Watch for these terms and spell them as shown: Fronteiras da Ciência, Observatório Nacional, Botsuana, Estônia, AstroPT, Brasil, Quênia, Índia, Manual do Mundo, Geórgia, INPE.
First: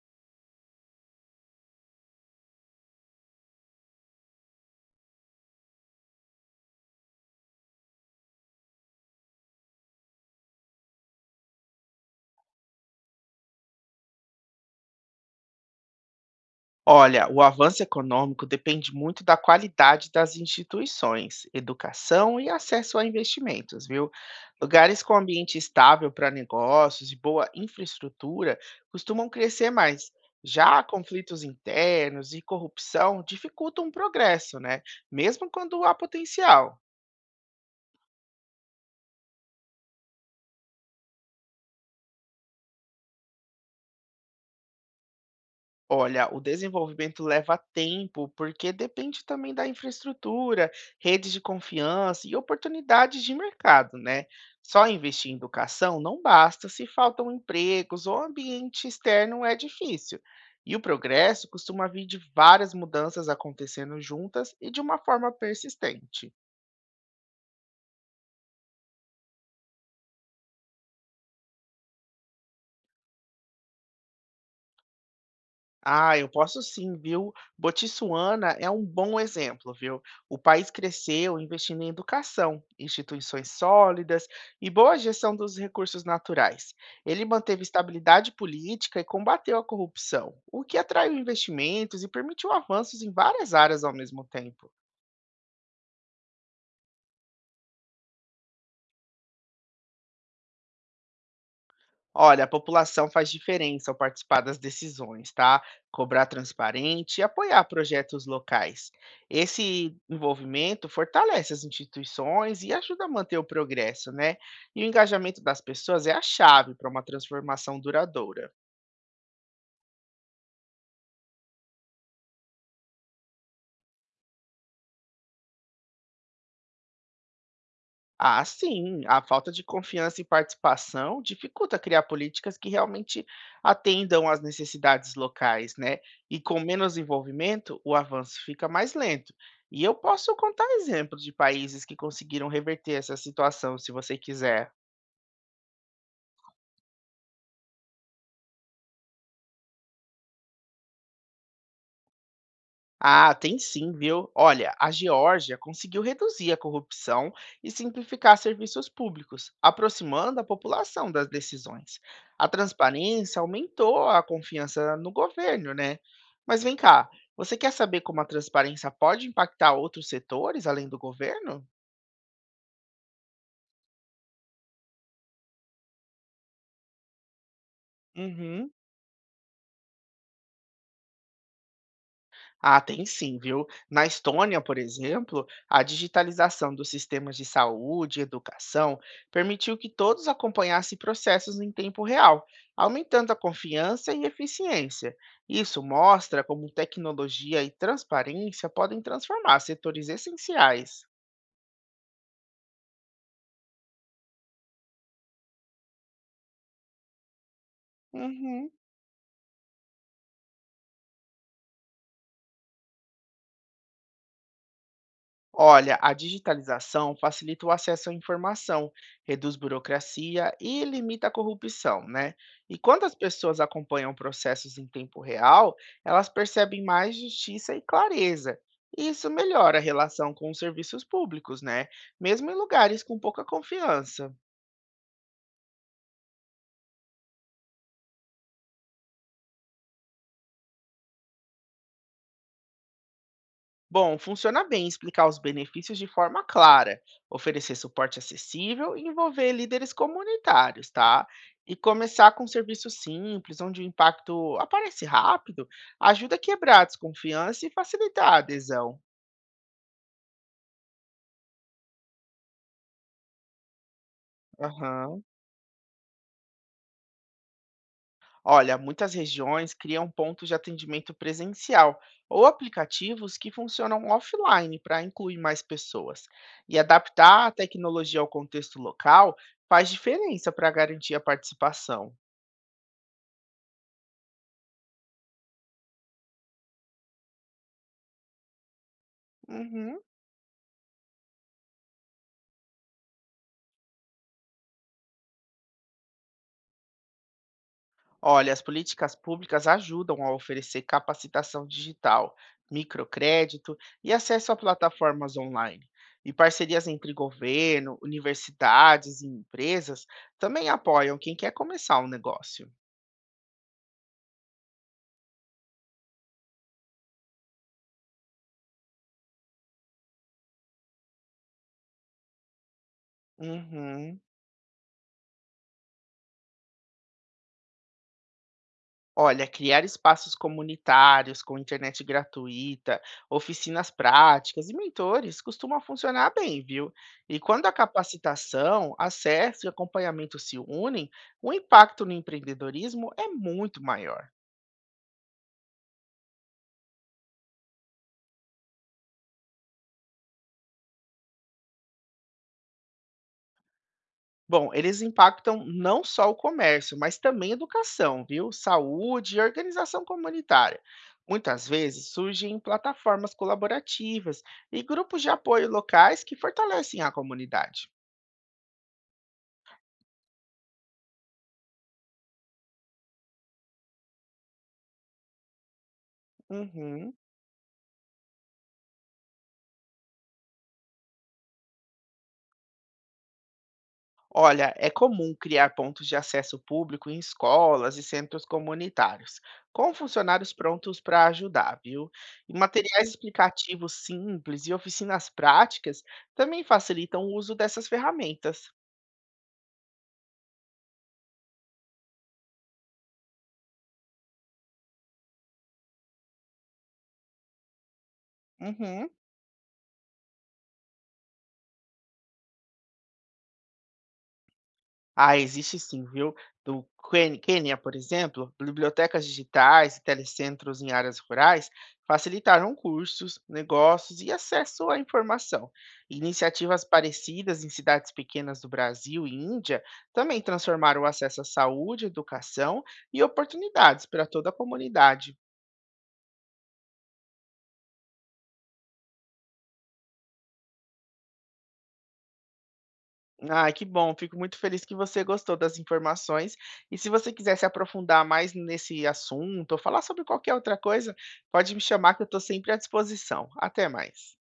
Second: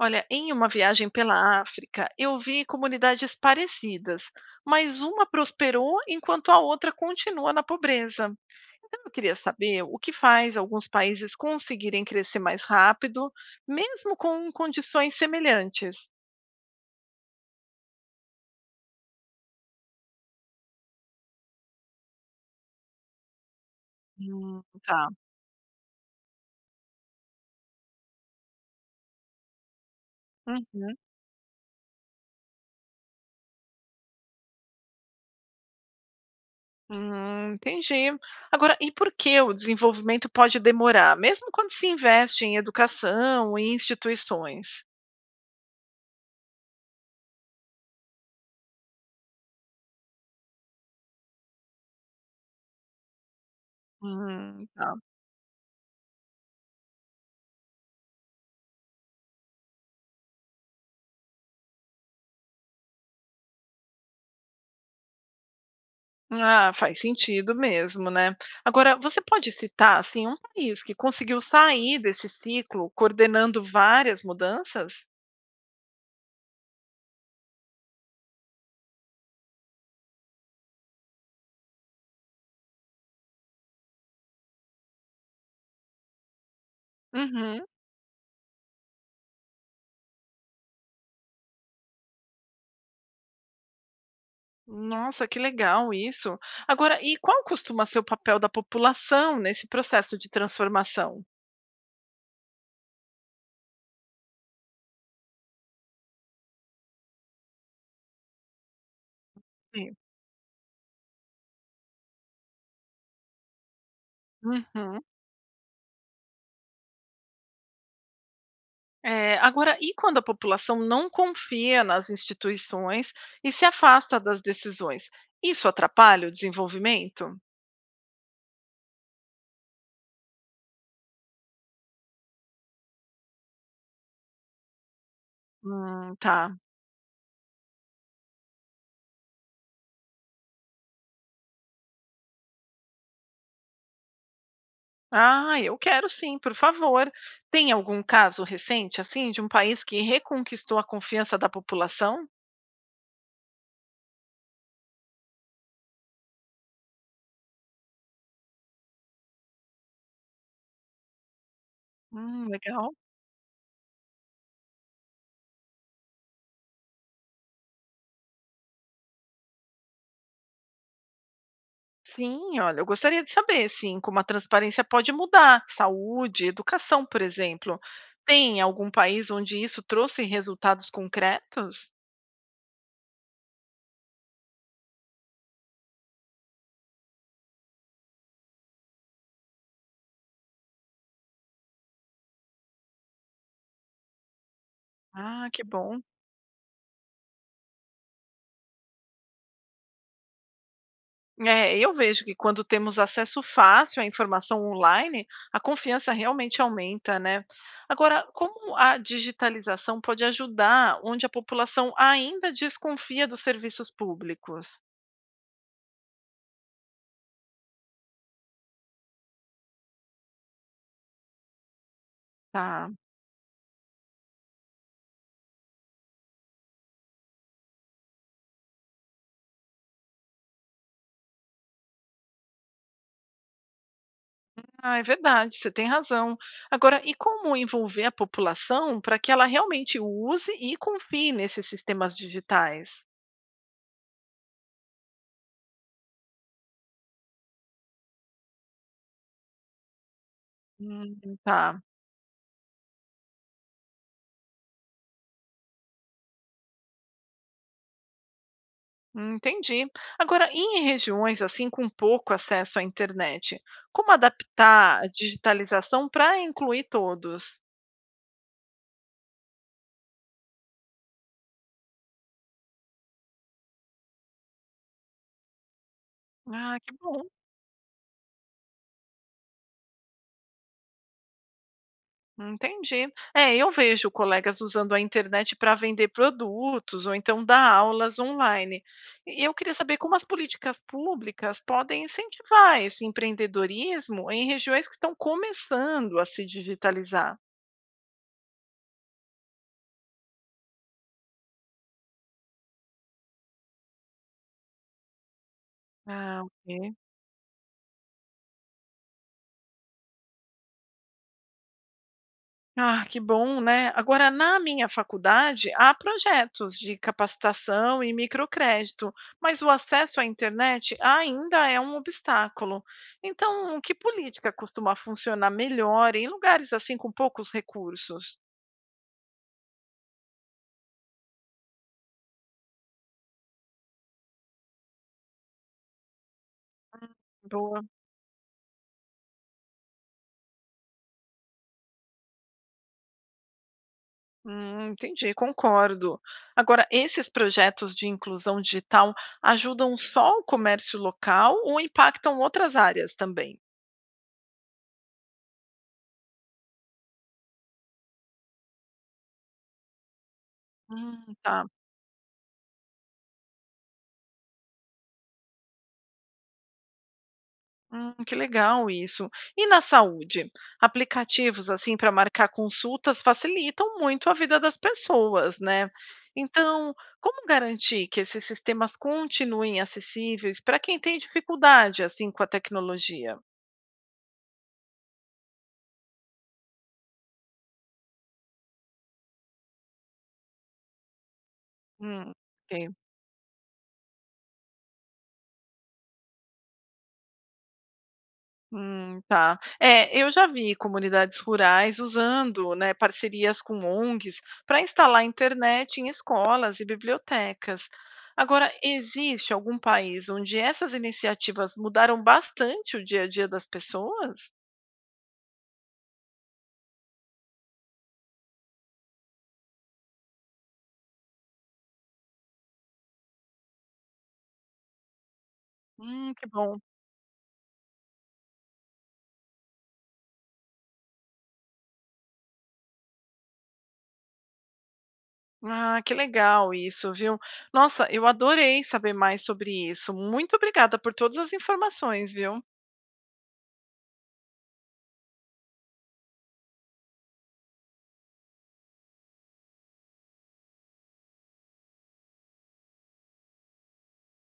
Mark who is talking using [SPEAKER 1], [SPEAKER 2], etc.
[SPEAKER 1] Olha, em uma viagem pela África, eu vi comunidades parecidas, mas uma prosperou enquanto a outra continua na pobreza. Então, eu queria saber o que faz alguns países conseguirem crescer mais rápido, mesmo com condições semelhantes.
[SPEAKER 2] Olha, o avanço econômico depende muito da qualidade das instituições, educação e acesso a investimentos, viu? Lugares
[SPEAKER 1] Tá.
[SPEAKER 2] com ambiente estável para negócios e boa infraestrutura costumam crescer mais. Já
[SPEAKER 1] Uhum.
[SPEAKER 2] conflitos internos e corrupção dificultam o progresso, né? Mesmo quando há potencial.
[SPEAKER 1] Entendi. Agora, e por que o desenvolvimento pode demorar, mesmo quando se investe em educação e instituições?
[SPEAKER 2] Olha, o desenvolvimento leva tempo, porque depende também da infraestrutura, redes de confiança e oportunidades de mercado, né? Só
[SPEAKER 1] Tá.
[SPEAKER 2] investir em educação não basta se faltam empregos ou ambiente externo é difícil. E o progresso costuma vir de várias mudanças acontecendo juntas e de uma forma persistente.
[SPEAKER 1] Ah, faz sentido mesmo, né? Agora, você pode citar assim um país que conseguiu sair desse ciclo coordenando várias mudanças?
[SPEAKER 2] Ah, eu posso sim, viu? Botsuana é um bom exemplo, viu? O país cresceu investindo em educação, instituições sólidas e boa gestão dos recursos naturais. Ele manteve
[SPEAKER 1] Uhum.
[SPEAKER 2] estabilidade política e combateu a corrupção, o que atraiu investimentos e permitiu avanços em várias áreas ao mesmo tempo.
[SPEAKER 1] Nossa, que legal isso. Agora, e qual costuma ser o papel da população nesse processo de transformação?
[SPEAKER 2] Olha, a população faz diferença ao participar das decisões, tá? Cobrar transparente e apoiar projetos locais.
[SPEAKER 1] Sim.
[SPEAKER 2] Esse envolvimento fortalece as instituições e ajuda a manter o progresso, né? E o
[SPEAKER 1] Uhum.
[SPEAKER 2] engajamento das pessoas é a chave para uma transformação duradoura.
[SPEAKER 1] É, agora, e quando a população não confia nas instituições e se afasta das decisões? Isso atrapalha o desenvolvimento?
[SPEAKER 2] Ah, sim, a falta de confiança e participação dificulta criar políticas que realmente atendam às necessidades locais, né? E
[SPEAKER 1] Tá.
[SPEAKER 2] com menos envolvimento, o avanço fica mais lento. E eu posso contar exemplos de países que conseguiram reverter essa situação, se você quiser.
[SPEAKER 1] Ah, eu quero sim, por favor. Tem algum caso recente, assim, de um país que reconquistou a confiança da população?
[SPEAKER 2] Ah, tem sim, viu? Olha, a Geórgia conseguiu reduzir a corrupção e simplificar serviços públicos, aproximando a população das decisões. A
[SPEAKER 1] Legal.
[SPEAKER 2] transparência aumentou a confiança no governo, né? Mas vem cá, você quer saber como a transparência pode impactar outros setores além do governo?
[SPEAKER 1] Sim, olha, eu gostaria de saber, sim, como a transparência pode mudar saúde, educação, por exemplo. Tem
[SPEAKER 2] Uhum.
[SPEAKER 1] algum país onde isso trouxe resultados concretos?
[SPEAKER 2] Ah, tem sim, viu? Na Estônia, por exemplo, a digitalização dos sistemas de saúde e educação permitiu que todos acompanhassem processos em tempo real, aumentando a confiança e eficiência.
[SPEAKER 1] Ah, que
[SPEAKER 2] Isso
[SPEAKER 1] bom.
[SPEAKER 2] mostra como tecnologia e transparência podem transformar setores essenciais.
[SPEAKER 1] É, eu vejo que quando temos acesso fácil à informação online, a confiança realmente aumenta, né? Agora,
[SPEAKER 2] Uhum.
[SPEAKER 1] como a digitalização pode ajudar onde a população ainda desconfia dos serviços públicos?
[SPEAKER 2] Olha, a digitalização facilita o acesso à informação, reduz burocracia e limita a corrupção, né? E
[SPEAKER 1] Tá.
[SPEAKER 2] quando as pessoas acompanham processos em tempo real, elas percebem mais justiça e clareza. E isso melhora a relação com os serviços públicos, né? Mesmo em lugares com pouca confiança.
[SPEAKER 1] Ah, é verdade, você tem razão. Agora, e como envolver a população para que ela realmente use e confie nesses sistemas digitais?
[SPEAKER 2] Bom, funciona bem explicar os benefícios de forma clara, oferecer suporte acessível e envolver líderes comunitários, tá?
[SPEAKER 1] Hum,
[SPEAKER 2] E
[SPEAKER 1] tá.
[SPEAKER 2] começar com serviços simples, onde o impacto aparece rápido, ajuda a quebrar a desconfiança e facilitar a adesão.
[SPEAKER 1] Entendi. Agora, em regiões assim com pouco acesso à internet, como adaptar a
[SPEAKER 2] Aham.
[SPEAKER 1] digitalização para incluir todos?
[SPEAKER 2] Olha, muitas regiões criam pontos de atendimento presencial ou aplicativos que funcionam offline para incluir mais pessoas.
[SPEAKER 1] Ah,
[SPEAKER 2] E
[SPEAKER 1] que bom.
[SPEAKER 2] adaptar a tecnologia ao contexto local faz diferença para garantir a participação.
[SPEAKER 1] Entendi. É, eu vejo colegas usando a internet para vender produtos ou então dar aulas online. E eu queria saber
[SPEAKER 2] Uhum.
[SPEAKER 1] como as políticas públicas podem incentivar esse empreendedorismo em regiões que estão começando a se digitalizar.
[SPEAKER 2] Olha, as políticas públicas ajudam a oferecer capacitação digital, microcrédito e acesso a plataformas online. E
[SPEAKER 1] Ah,
[SPEAKER 2] parcerias
[SPEAKER 1] ok.
[SPEAKER 2] entre governo, universidades e empresas também apoiam quem quer começar um negócio.
[SPEAKER 1] Ah, que bom, né? Agora, na minha faculdade, há projetos de capacitação e microcrédito, mas o acesso à internet ainda é um obstáculo. Então, que
[SPEAKER 2] Uhum.
[SPEAKER 1] política costuma funcionar melhor em lugares assim com poucos recursos?
[SPEAKER 2] Olha, criar espaços comunitários com internet gratuita, oficinas práticas e mentores costuma funcionar bem, viu?
[SPEAKER 1] Hum,
[SPEAKER 2] E quando a
[SPEAKER 1] Boa.
[SPEAKER 2] capacitação, acesso e acompanhamento se unem, o impacto no empreendedorismo é muito maior.
[SPEAKER 1] Entendi, concordo. Agora, esses projetos de inclusão digital ajudam só o comércio local ou impactam outras áreas também?
[SPEAKER 2] Bom, eles impactam não só o comércio, mas também educação, viu? Saúde e organização comunitária.
[SPEAKER 1] Tá.
[SPEAKER 2] Muitas vezes surgem plataformas colaborativas e grupos de apoio locais que fortalecem a comunidade.
[SPEAKER 1] Que legal isso. E na saúde? Aplicativos assim para marcar consultas facilitam muito a vida das pessoas, né? Então,
[SPEAKER 2] Uhum.
[SPEAKER 1] como garantir que esses sistemas continuem acessíveis para quem tem dificuldade assim com a tecnologia?
[SPEAKER 2] Olha, é comum criar pontos de acesso público em escolas e centros comunitários, com funcionários prontos para ajudar, viu?
[SPEAKER 1] Hum,
[SPEAKER 2] E
[SPEAKER 1] ok.
[SPEAKER 2] materiais explicativos simples e oficinas práticas também facilitam o uso dessas ferramentas.
[SPEAKER 1] Tá. É, eu já vi comunidades rurais usando, né, parcerias com ONGs para instalar internet em escolas e bibliotecas. Agora,
[SPEAKER 2] Uhum.
[SPEAKER 1] existe algum país onde essas iniciativas mudaram bastante o dia a dia das pessoas?
[SPEAKER 2] Ah, existe sim, viu? Quênia, por exemplo, bibliotecas digitais e telecentros em áreas rurais facilitaram cursos, negócios e acesso à informação.
[SPEAKER 1] Que bom.
[SPEAKER 2] Iniciativas parecidas em cidades pequenas do Brasil e Índia também transformaram o acesso à saúde, educação e oportunidades para toda a comunidade.
[SPEAKER 1] Ah, que legal isso, viu? Nossa, eu adorei saber mais sobre isso. Muito obrigada por todas as informações, viu?
[SPEAKER 2] Ah, que bom, fico muito feliz que você gostou das informações. E se você quiser se aprofundar mais nesse assunto ou falar sobre qualquer outra coisa, pode me chamar que eu estou sempre à disposição. Até mais.